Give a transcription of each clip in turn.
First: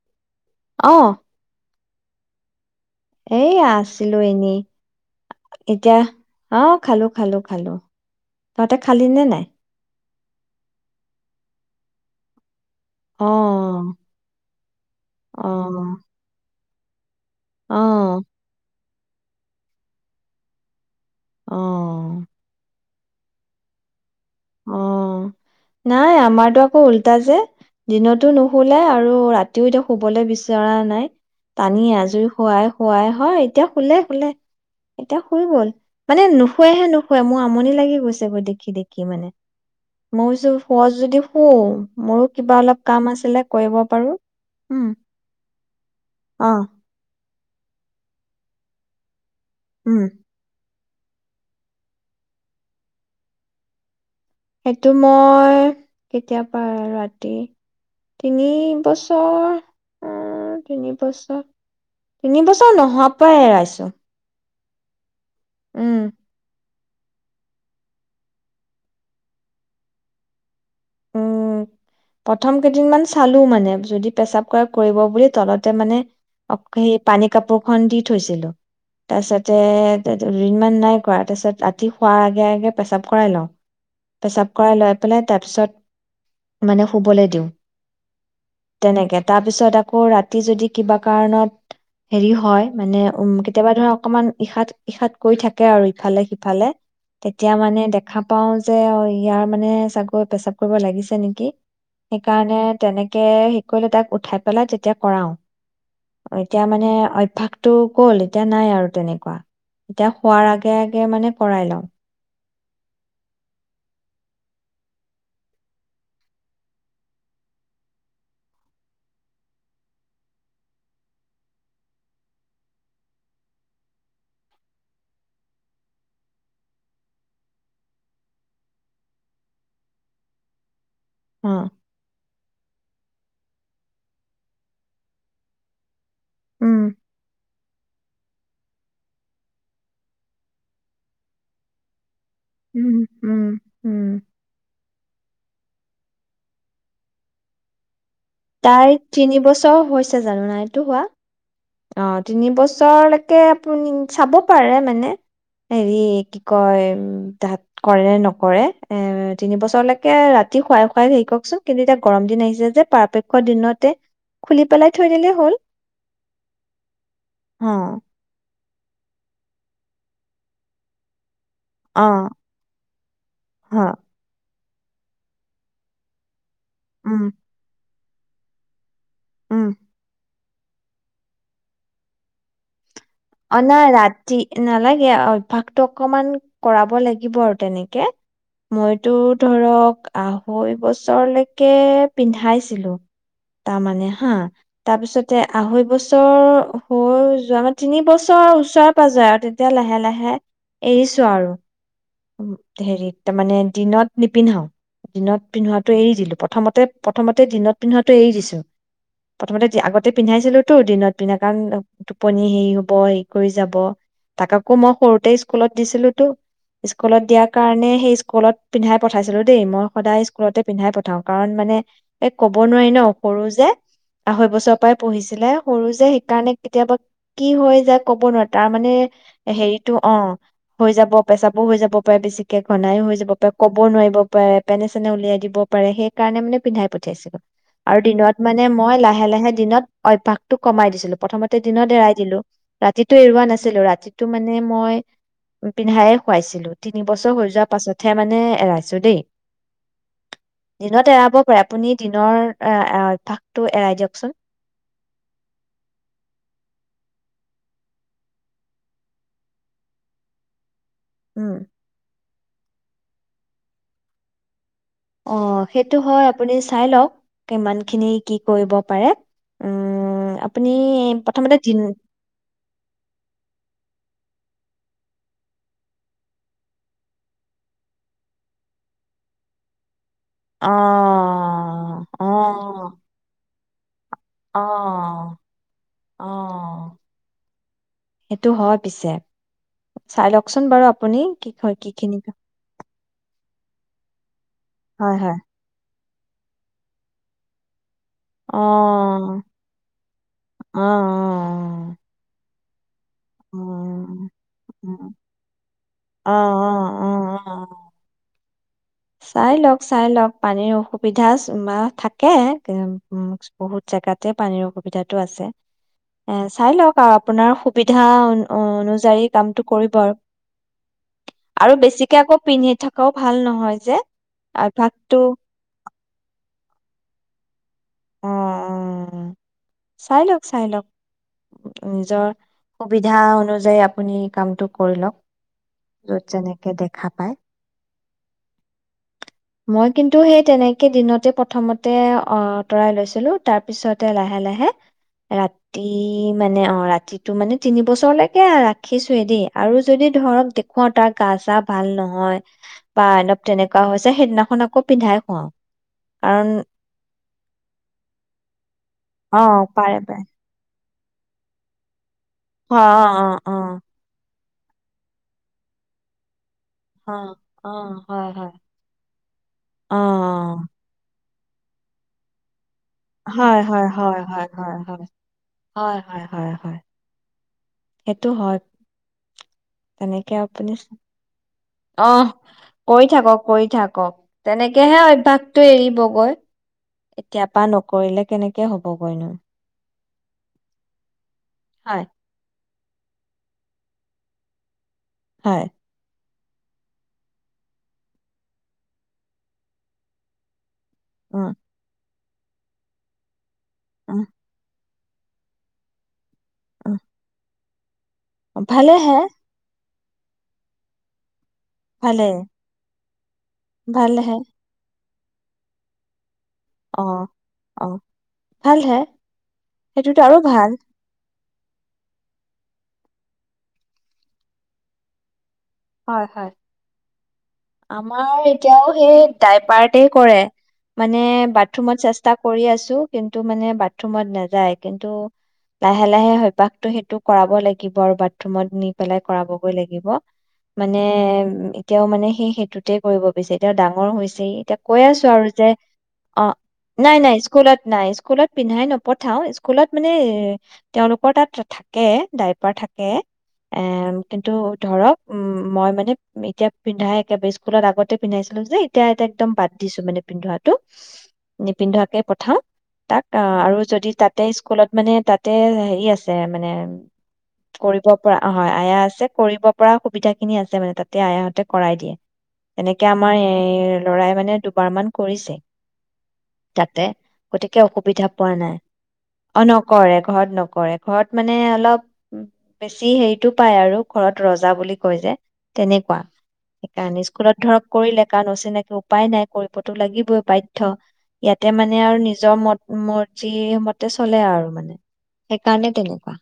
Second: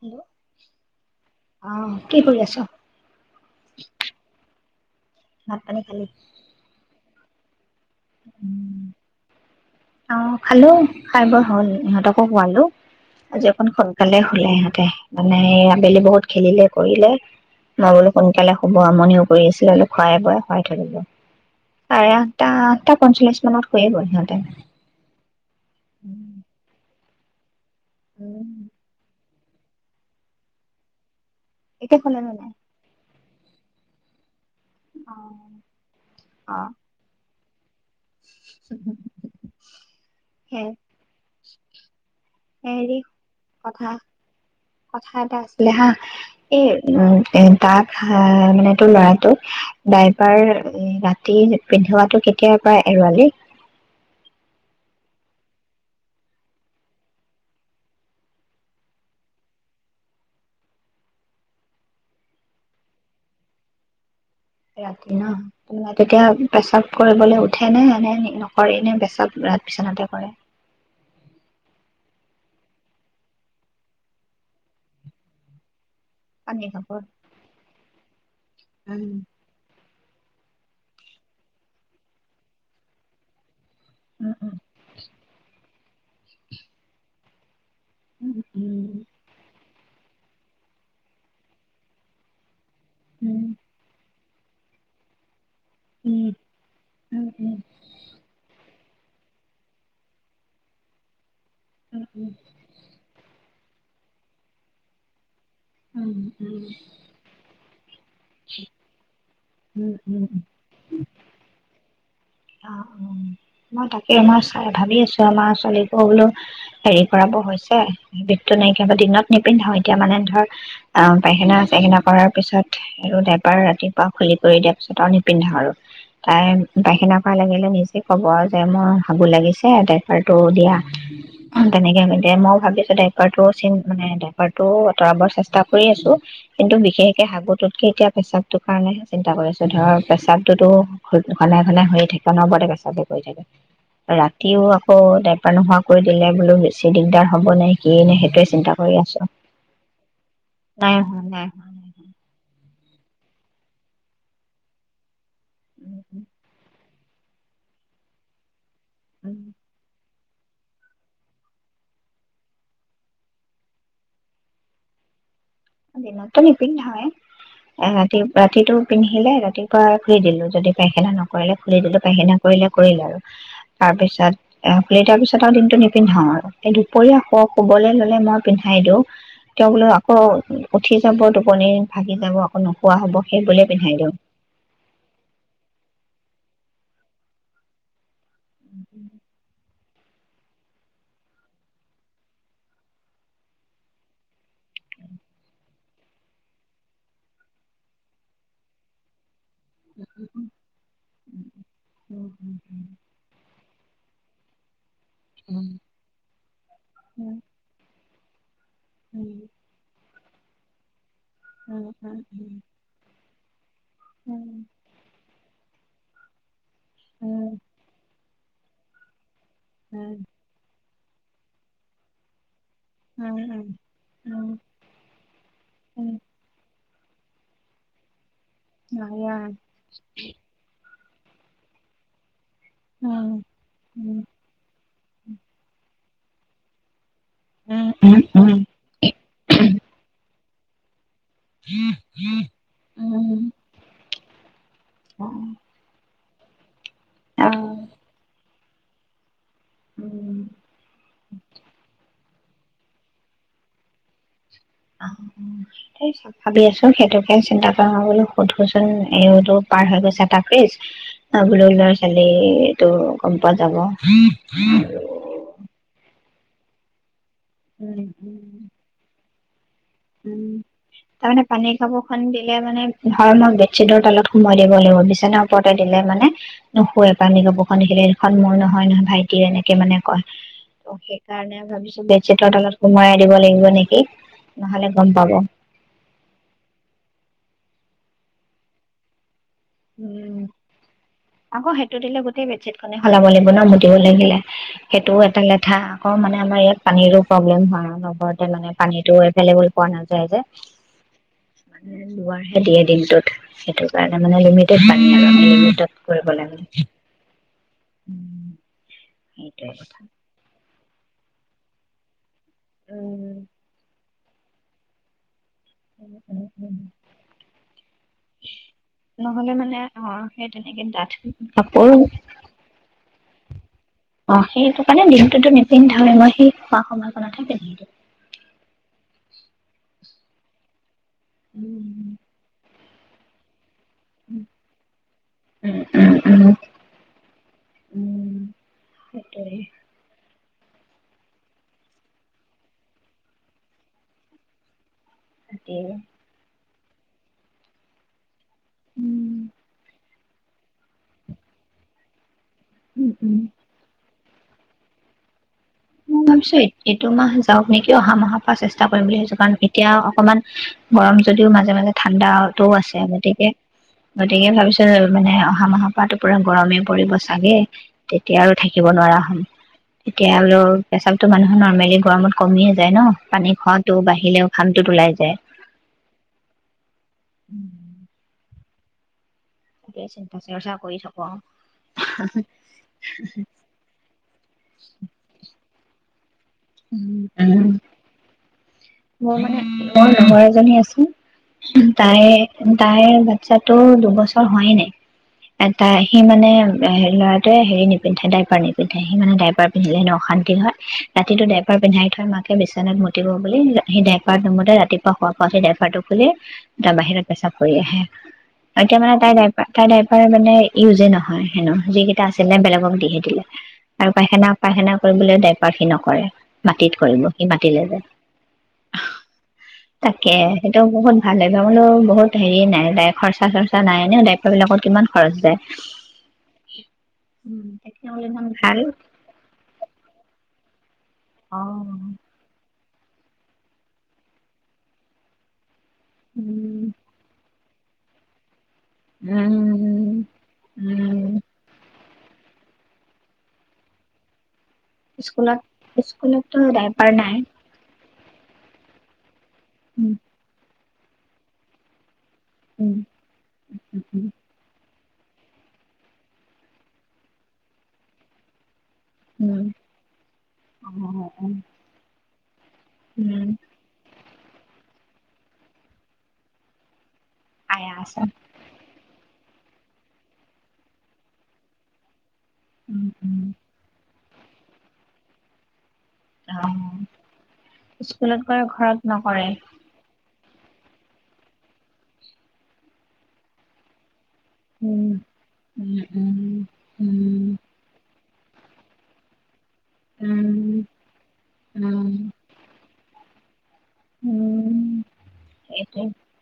Hello অহ, আহ [inaudible] কি কৰি আছ? এ আছিলো এনেই ভাত পানী এতিয়া খালি? অ খালো খালো খালো তহঁতে খালি নে নাই? অ খালো খাই বৈ হ'ল। ইহঁতকো খুৱালো অ', আজি অকন সোনকালে শুলে তকে [unintelligible] মানে অ', আবেলি বহুত খেলিলে কৰিলে মই বোলো অ', সোনকালে শুম বৰ আমনিও কৰি আছিলে অলপ খুৱাই বুৱাই শুৱাই থলো চাৰে অ', আঠটা, আঠটা পঞ্চলিশ মানত শুৱেগৈ সিহঁতে অ', নাই আমাৰটো আকৌ উল্ট [unintelligible] যে দিনতো নুশুলে আৰু ৰাতি [unintelligible] এতিয়া শুবলে বিচৰা নাই টানি এতিয়া শুলে আজুৰি নে নাই? শুৱাই শুৱাই হয় এতিয়া শুলে শুলে এতিয়া শুই গ'ল মানে অ' অ' নুশুৱেহে নুশুৱেহে মই আমনি লাগি গৈছে চব দেখি দেখি মানে মই কৈছো শুৱ' যদি শু মোৰো কিবা হ অলপ হেৰি কাম আছিলে কৰিব কথা পাৰো। উম, কথা এটা আছিলে হা অ', এই উ এ তাক মানে তোৰ ল'ৰাটোক উম। দাইপাৰ এ ৰাতি পিন্ধোৱাটো কেতিয়াৰ পৰা এৰুৱালি? সেইটো মই কেতিয়াবা ৰাতি তিনিবছৰ তিনিবছৰ তিনিবছৰ নোহোৱাৰ পৰাই এৰাইছো। এৰা উম তেতিয়া পেচাপ কৰিবলৈ উঠে নে এনে নকৰে এনে পেচাব বি বিচনাতে কৰে উম প্ৰথম কেইদিন মান চালো মানে যদি পেচাব কৰা কৰিব বুলি তলতে মানে। অ পানী সেই কাপোৰ পানী কাপোৰ খন দি থৈছিলো উম তাৰপিছতে দুদিনমান নাই কৰা তাৰপিছত ৰাতি শোৱাৰ আগে আগে পেচাপ কৰাই লওঁ। পেচাব উম কৰাই লৈ পেলাই তাৰ পিছত। মানে শুবলৈ দিওঁ। উম উম তেনেকে তাৰপিছত। আকৌ ৰাতি যদি কিবা কাৰণত হেৰি হয়। মানে উম কেতিয়াবা ধৰা অকমান। ইশাত ইশাত কৈ থাকে। থাকে আৰু উম ইফালে সিফালে উম, উম, উম, তেতিয়া মানে দেখা পাও। যে ইয়াৰ মানে চাগৈ পেচাব। কৰিব লাগিছে নেকি। উম, সেইকাৰণে তেনেকে কলে তাক উঠাই পেলাই যেতিয়া কৰাও। উম, উম, উম, এতিয়া মানে অভ্যাস। তো। গ'ল এতিয়া নাই আৰু তেনেকুৱা উম, এতিয়া উম, উম। শোৱাৰ আগে আগে মানে কৰাই লও অ মই তাকে মই চাই ভাবি আছো আমাৰ ছোৱালীকো বোলো হেৰি কৰাব হৈছে বিষটো নাইকিয়া দিনত নিপিন্ধাও এতিয়া মানে ধৰ আহ পাইখানা চাইখানা কৰাৰ পিছত আৰু ডাইবাৰ ৰাতিপুৱা খুলি কৰি দিয়াৰ পিছত আৰু নিপিন্ধাও আৰু তাই পাইখানা। হাগা লাগিলে নিজে ক'ব যে মই হাগু লাগিছে ড্ৰাইপাৰটো দিয়া। অ তেনেকে ক দে মই ভাবি আছো ড্ৰাইপাৰ টো চেইন মানে ড্ৰাইপাৰ টো আঁতৰাবৰ চেষ্টা কৰি আছো। কিন্তু উম বিশেষকে সাগতো। এতিয়া প্ৰেচাবটোৰ কাৰণেহে চিন্তা কৰিছো ধৰ প্ৰেচাবটোতো ঘনাই ঘনাই হৈয়ে থাকে। অনবৰতে উম পেচাপে কৰি উম থাকে উম ৰাতিও আকৌ। নোহোৱা কৰি দিলে বোলো বেছি দিগদাৰ হব নে কিয়ে নে। সেইটোৱে চিন্তা কৰি তাইৰ আছোঁ। তিনি বছৰ হৈছে জানো নাইটো নাই হোৱা। নাই হোৱা নাই অ তিনি বছৰলৈকে আপুনি চাব পাৰে মানে। হেৰি কি কয়। উ তাত কৰে নকৰে। এ তিনিবছৰলৈক। ৰাতি শুৱাই খুৱাই হেৰি ককচোন কিন্তু এতিয়া গৰম দিন আহিছে যে পৰাপক্ষত দিনতে খুলি পেলাই থৈ দিলেই হ'ল দিনতটো নিপিন্ধাওয়ে অ ৰাতিটো পিন্ধিলে ৰাতিপুৱা ধুই দিলোঁ যদি পাইখানা নহয় কৰিলে খুলি দিলো অ পাইখানা কৰিলে কৰিলে আৰু হ তাৰপিছত এ খ তাৰ পিছত আৰু দিনটো নিপিন্ধাও আৰু দুপৰীয়া উম শু শুবলে ল'লে মই পিন্ধাই দিওঁ উম তেওঁ বোলো আকৌ উঠি যাব টোপনি ভাগি যাব আকৌ নো অ নাই ৰাতি নালাগে অভ্যাসটো অকমান কৰাব লাগিব আৰু তেনেকে উম মইতো ধৰক আঢ়ৈ বছৰলৈকে পিন্ধাইছিলো তাৰমানে হা তাৰ পিছতে আঢ়ৈ বছৰ হৈ যোৱা মাত তিনি বছৰৰ ওচৰে পাজৰে আৰু এতিয়া লাহে লাহে এৰিছো উম আৰু হেৰিত তাৰ মানে দিনত নিপিন্ধাওঁ দিনত উম পিন্ধোৱাটো এৰি দিলো প্ৰথমতে উম প্ৰথমতে দিনত পিন্ধোৱা এৰি দিছো উম প্ৰথমতে আগতে পিন্ধাইছিলো তো দিনত পিনে কাৰণ তাৰপিছত টোপনি হেইৰি ব হে কৰি যাব তাক আকো মই সৰুতে স্কুলত দিছিলোতো স্কুলত দিয়াৰ কাৰণে সেই কলত পিন্ধাই পঠাইছিলো দেই মই সদায় স্কুলতে পিন্ধাই পা ঠাও কাৰণ মানে ক ক'ব নোৱাৰি ন সৰু যে আঢ়ৈ বছৰৰ পৰাই পঢ়িছিলে সৰু যে সেইকাৰণে কেতিয়াবা কি হয় যাক ক'ব নোৱাৰি তাৰমানে হেৰিটো অ হৈ যাব পেচাবো হৈ যাব পাৰে বেছিক ে ঘনাই হৈ যাব পাৰে ক'বও নোৱাৰিব পাৰে পেনে চেনে উলিয়াই দিব পাৰে সেই কাৰণে মানে পিন্ধাই পা উ আৰু দিনত মানে মই লাহে লাহে দিনত অভ্যাস টো কমাই দিছিলো প্ৰথমতে দিনত দে ৰাতিটো এৰুৱা নাছিলো ৰাতি তু মানে মই পিন্ধাই খুৱাইছিলোঁ তিনি বছৰ হৈ যোৱাৰ পাছতহে মানে এৰাইছোঁ দেই দিনত এৰাব পাৰে আপুনি দিনৰ এ অভ্যাসটো এৰাই দিয়কচোন স ভাবি আছো সেইটোকে চিন্তা কৰা ন বোলো সোধোচোন এইতো পাৰ হৈ গৈছে এটা ফ্ৰিজ উম অব ল চাগ এইটো গম পোৱা যাব অ সেইটো হয় আপুনি চাই লওক কিমান উম খিনি কি উম কৰিব পাৰে উম তাৰমানে প্ৰথমতে পানীৰ দিন কাপোৰখন দিলে মানে ধম চিদৰ তলত সোমাই দিব লাগিব বিচনাাৰ ওপৰতে দিলে মানে নুশোৱে পমি কপুখন দেখিলে এইখন মোৰ নহয় নহয় ভাইটিৰ এনেকে মানে কয় অ ত সেইকাৰণে ভাবিছো বেড অ চিটৰ তালত সোমাই আ দিব লাগিব নেকি এক আহ আহ সেইটো হয় পিছে চাই উম লওকচোন বাৰু আপুনি কি হয় কি খিনিব খলাব লাগিব ন মুতিব লাগিলে হয় সেইটোও হয় এটা লেঠা আ মানে আমাৰ ইয়াত পানীৰো প্ৰব্লেম হয় আৰু ঘৰ অ মানে পানীটো এভলেবল পোৱা নাযায় যে অ অ দিনটোত অ সেইটো কাৰণে মানে লিমিট পান অ অ অ অ অ লাগে চাই সেইটোৱে লওক কথা চাই লওক পানীও সুবিধা চুমা থাক উ উ বহুত জোগাত তাতে পানীৰ অসুবিধাতটো আছে এ চাই লওক আৰু আপোনাৰ সুবিধা অনুযায়ী নহ'লে কামটো মানে কৰিব অ আৰু সেই তেনেকে ডাঠ আৰু কাপোৰ বেছিকে আকৌ পিন্ধি থকাও ভাল ভাল নহয় যে, অ সেইটো কাৰণে অভ্যাসটো দিনটোতো নিপিন্ধা হয় মই সেই খোৱা সময় নাথাকে অ অ চাই লওক চাই লওক উম নিজৰ সুবিধা অনুযায়ী আপুনি উম কামটো কৰি লওক য'ত উম যেনেকৈ দেখা পায় উম সেইটোৱে মই কিন্তু সেই তেনেকে দিনতে প্ৰথমতে অ আঁতৰাই লৈছিলো তাৰ পিছতে লাহে লাহে তাকে ৰাতি মানে অ ৰাতিটো মানে তিনি বছৰ লাগকে তে ৰাখিছোয়ে উম দেই আৰু যদি ধৰক দেখুৱা তাৰ গা চা ভাল নহয় উম বান উম আল তেনেকুৱা হৈছে সেইদিনাখন আকৌ পিন্ধাই খুৱাও মই কাৰণ ভাবিছো এইটো মা জাওক নিকি অহা মাহৰ পৰা চেস্তা কৰিম ছো অ কাৰণ এতিয়া পাৰে পাৰে অকণমান গৰম যদিও মাজে মাজে থাকে ঠাণ্ডাও টো অ আছে অ গতিকে অ গতিকে ভাবিছিল মানে অহা মাহৰ পৰাটো পূৰণ গৰমে পৰিব অ চাগে অ অ হয় তেতিয়া আৰু হয় থাকিব নোৱাৰা হল অ এতিয়া তাততো মানুহ নৰ্মেল গৰমত কমি আছে হই হই ওলাই যায় হই হই উম সেইটো হয় তাকে তেনেকে চিন্তা চৰ্চা আপুনি কৰি থাকো আৰু আহ কৰি থাকক কৰি থাকক তেনেকেহে অভ্যয়াসতটো এৰিবগৈ এতিয়াৰ পৰা উম নকৰিলে কেনেকে তে হ'ব কই ন মোৰ মানে মোৰ নহৰ এজনী আছো হয় তাইে তাইৰ বাচ্ছাটোৰ দুবছৰ হোৱাই নাই হয় এটাই সি মানে ল'ৰাটোৱে হেৰি নিপিন্ধে ডাইপাৰ নিপিন্ধে, সি মানে ডাইপাৰ পিন্ধিলে হেনো অশান্তি হয় ৰাতিটোত উম এবাৰ পিন্ধাই থয় মা পি বিচনাত মুতিব বুলি সি উম ডাইপাৰত নুমুতে ৰাতি শুৱা পৰা উঠি ডাইপাৰটো খুলি এটা বাহিৰত পেচাব হৈ আহে উম ভালে এতিয়া মানে হে তাই ডাইপাৰ তাইৰ ডাইপাৰ মানে উজে নহয় হে ন যিকেইটা ভালে আছিলে বেগক দি আৰু ভালে হে পাইখানা পায়খানা কৰিবলৈ দায়পাৰ সেই নকৰে মাটিত অ কৰিব সি মাটিলে অ যায় ভাল সেইটোতো তাকে আৰু ভাল সেইটো বহুত ভাল ডাইপাৰ বোলো বহুত হেৰি নাই তাইৰ খৰ্চা চৰ্চা নাই এনেও ডাইপাৰবিলাকত কিমান খৰচ যায় হয় হয় উম, তেতিয়াহ'লে ইমান আমাৰ ভাল এতিয়াও সেই ডাইপাৰটেই কৰে মানে অ বাথৰুমত চেষ্টা কৰি আছো কিন্তু মানে বাথৰুমত নাযায় কিন্তু লাহে লাহে উম অভ্যাসটো সেইটো কৰাব লাগিব ইবাৰ বাথৰুমত নি পেলাই কৰাবগৈ লাগিব উম মানে উম উ তেওঁ মানে সেই সেইটোতে কৰিব বিচাৰে এ তেওঁ ডাঙৰ হৈছে এতিয়া কৈ আছো আৰু স্কুলত যে অ স্কুলতো ডাইপাৰ নাই নাই স্কুলত নাই স্কুলত পিন্ধাই নপঠাওঁ কোলাত মানে উম তেওঁলোকৰ তাত থাকে ডাইপাৰ উম থাকে এ উম কিন্তু ধৰক উম মই মানে এতিয়া পিন্ধাই একেবাৰে স্কুলত আগতে পিন্ধাইছিলো যে এতিয়া এতিয়া একদম উম বাদ দিছো মানে পিন্ধোৱাটো উম অ নিপিন্ধোৱাকেই প থা। তাক অ' উম আৰু যদি তাত। তাতে স্কুলত মানে তাতে হেৰি আছে মানে। আয়া কৰিব আছে পৰা অ হয়, আয়া আছে। কৰিব পৰা সু। সুবিধা খিনি আছে মানে তাতে আয়াহঁতে কৰাই দিয়ে। উম এনেকে আমাৰ উম এইৰ ল'ৰাই মানে দুবাৰমান কৰিছে। অ তাতে, গতিকে অসুবিধা স্কুলত পোৱা কৰে নাই। ঘৰত নকৰে। অ নকৰে। ঘৰত নকৰে ঘৰত মানে অলপ বেছি হেৰিটো পায় আৰু। ঘৰত ৰজা বুলি। উম কই যে তেনেকুৱা। উম সেইকাৰণে উম স্কুলত ধৰক কৰিলে। কিমান অচিনাকী উপায় নাই। কৰিবতো লাগিবই উম বাধ্য। ইয়াতে উম মানে আৰু উম। নিজৰ মত। মৰজি। সেই মতে চলে আৰু মানে। উম সেইকাৰণে সেইটোৱে তেনেকুৱা।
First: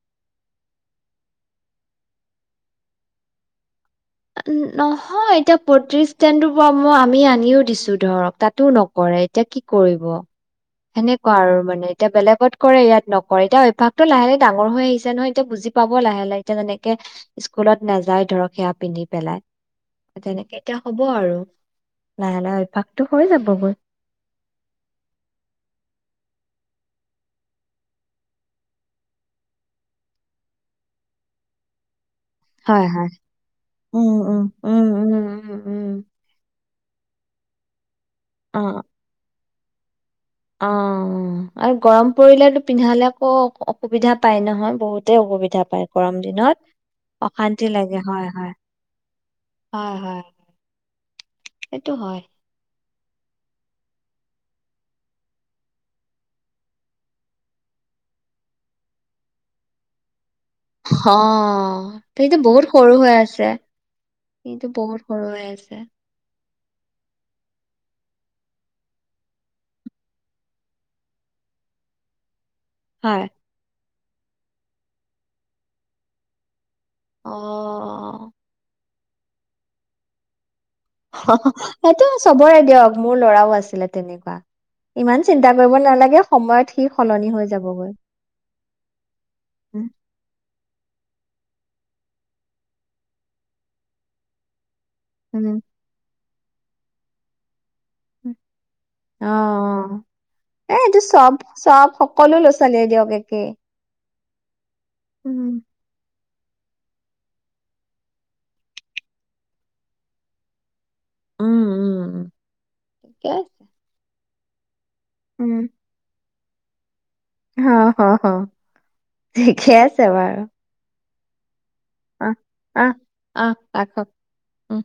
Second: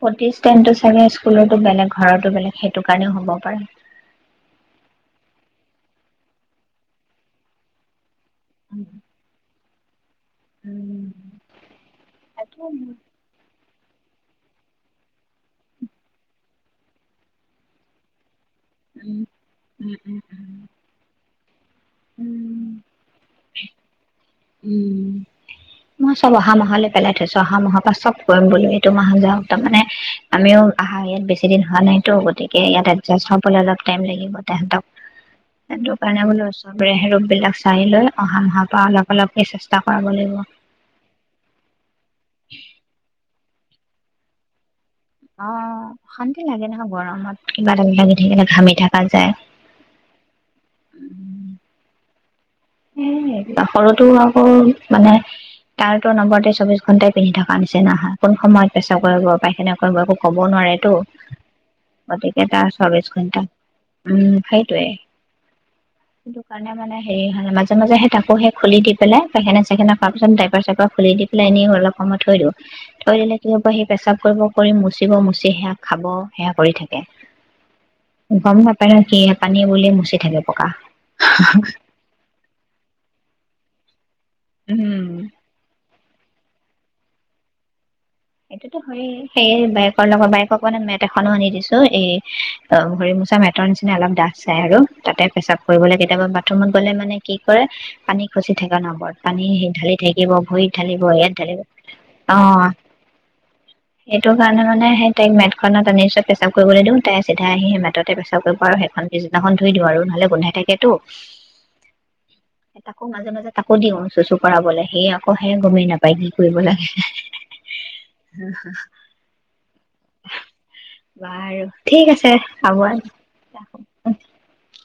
প্ৰতিষ্ঠানটো চাগে স্কুলতো বেলেগ ঘৰতো বেলেগ। সেইটো কাৰণেও হ'ব পাৰে। নহয় এতিয়া প্ৰতিষ্ঠানটোৰ পৰা মই আমি আনিও দিছো ধৰক। তাতো উম, নকৰে এতিয়া কি। কৰিব। উম, সেনেকুৱা আৰু মানে এতিয়া বেলেগত কৰে ইয়াত নকৰে এতিয়া অভ্যাস। টো লাহে ডাঙৰ হৈ আহিছে নহয় এতিয়া বুজি পাব লাহে লাহে। এতিয়া যেনেকে স্কুলত নাযায় ধৰক সেয়া। পিন্ধি পেলাই, উম, তেনেকে এতিয়া হ'ব আৰু। লাহে লাহে উম। অভ্যাসটো হৈ যাবগৈ। উম, মই চব অহা মাহলৈ পেলাই থৈছো। অহা মাহৰ পৰা চব কৰিম বুলি এইটো মাহ যাওঁক। তাৰ মানে আমিও আহা ইয়াত বেছি দিন হোৱা নাই। টো গতিকে ইয়াত হয় হয় এডজাষ্ট হ'বলৈ অলপ টাইম উম লাগিব উম তেহেতক। উম উম উম সেইটো উম কাৰণে বোলো ৰচো বাবেৰেহে ৰূপ বিলাক চাই লয়। অহা অ মাহৰ পৰা অলপ। এই চেষ্টা কৰাব লাগিব। অ' আৰু গৰম পৰিলে পিন্ধালে আকৌ অসুবিধা পাই নহয় বহুত। ত অ অসুবিধা পায় গৰম অশান্তি দিনত। লাগে নহয় গৰমত কিবা অশান্তি এটা লাগে লাগি হয় থাকিলে হয়। ঘামি থকা যায়। হয় হয়। সেইটো হয়। এ সৰুটো আকৌ মানে তাৰতো নম্বৰতে চৌবিশ ঘন্টাই পিন্ধি থকা নিচিনা কোন সময়ত পেছাৱ কৰিব, পায়সেনা কৰিব। ক'ব নোৱাৰেতো হঅ তুমিটো গতিকে বহুত তাৰ সৰু চৌবিশ হৈ ঘন্টা আছে। উম এইটো সেইটোৱে বহুত সৰু হৈ আছে। সেইটো কাৰণে মানে হেই। উ মাজে মাজে সেই তাকো সে খুলি দি পেলাই পাইখেনা- চাইখেনা কৰা পাছত ড্ৰাইপাৰ-চাইপাৰ খুলি দি পেলাই এনেই অলপ সময় থৈ দিওঁ। তই হয় দিলে [inaudible] পেছাব কৰিব কৰি মুচিব মুচি সেয়া খাব সেয়া কৰি থাকে। অ। পেন কি পানী বুলিয়ে মুচি থাকে। পকা। সহস সেইটো চবৰে। দিয়ক মোৰ ল'ৰাও আছিলে তেনে। বা উম। ইমান চিন্তা কৰিব নালাগে। সময়ত সি সলনি হৈ যাবগৈ। সেইটোতো হয়ে সেই উম বাইেকৰ লগৰ বাইেকৰ কাৰণে মেট এক। খনো আনি দিছো। এই অ ভৰি মোচা মেটৰ নিচিনা অলপ ডাঠ চাই আৰু। তাতে পেচাব উম কৰিবলৈ কেতিয়াবা বাট। বাথৰুমত গ'লে মানে কি কৰে। পানী উম। খচি থাকে অনবৰত। অ পানী ঢালি থাকিব এ ভৰিত এইটো ঢালিব, চব ইয়াত ঢালিব। চব সকলো ল'ৰা অ। ছোৱালীয়ে দিয়ক একেই সেইটো ভা জানানে সেই তাইক উম মেটখনত আনিছো। পেস্ৰাৱ কৰিবলৈ দিওঁ তাই চিধাই আহি সে বাটতে পেস্ৰাৱ কৰিব আৰু সেইখন পিছদিনাখন ধুই দিওঁ আৰু নহলে গোন্ধাই থাকেতো। উম উম উম তাকো ঠিকে মাজে মাজে আছে তাকো দিওঁ চু চু। পঢ়াবলে। সেই আকৌ হে উম গমেই নাপাই। কৰিব লাগে। অ অ অ ঠিকেই আছে বাৰু। বাৰু। ঠিক আছে অহ হ'ব অহ অহ ৰাখোঁ। ৰাখক উম।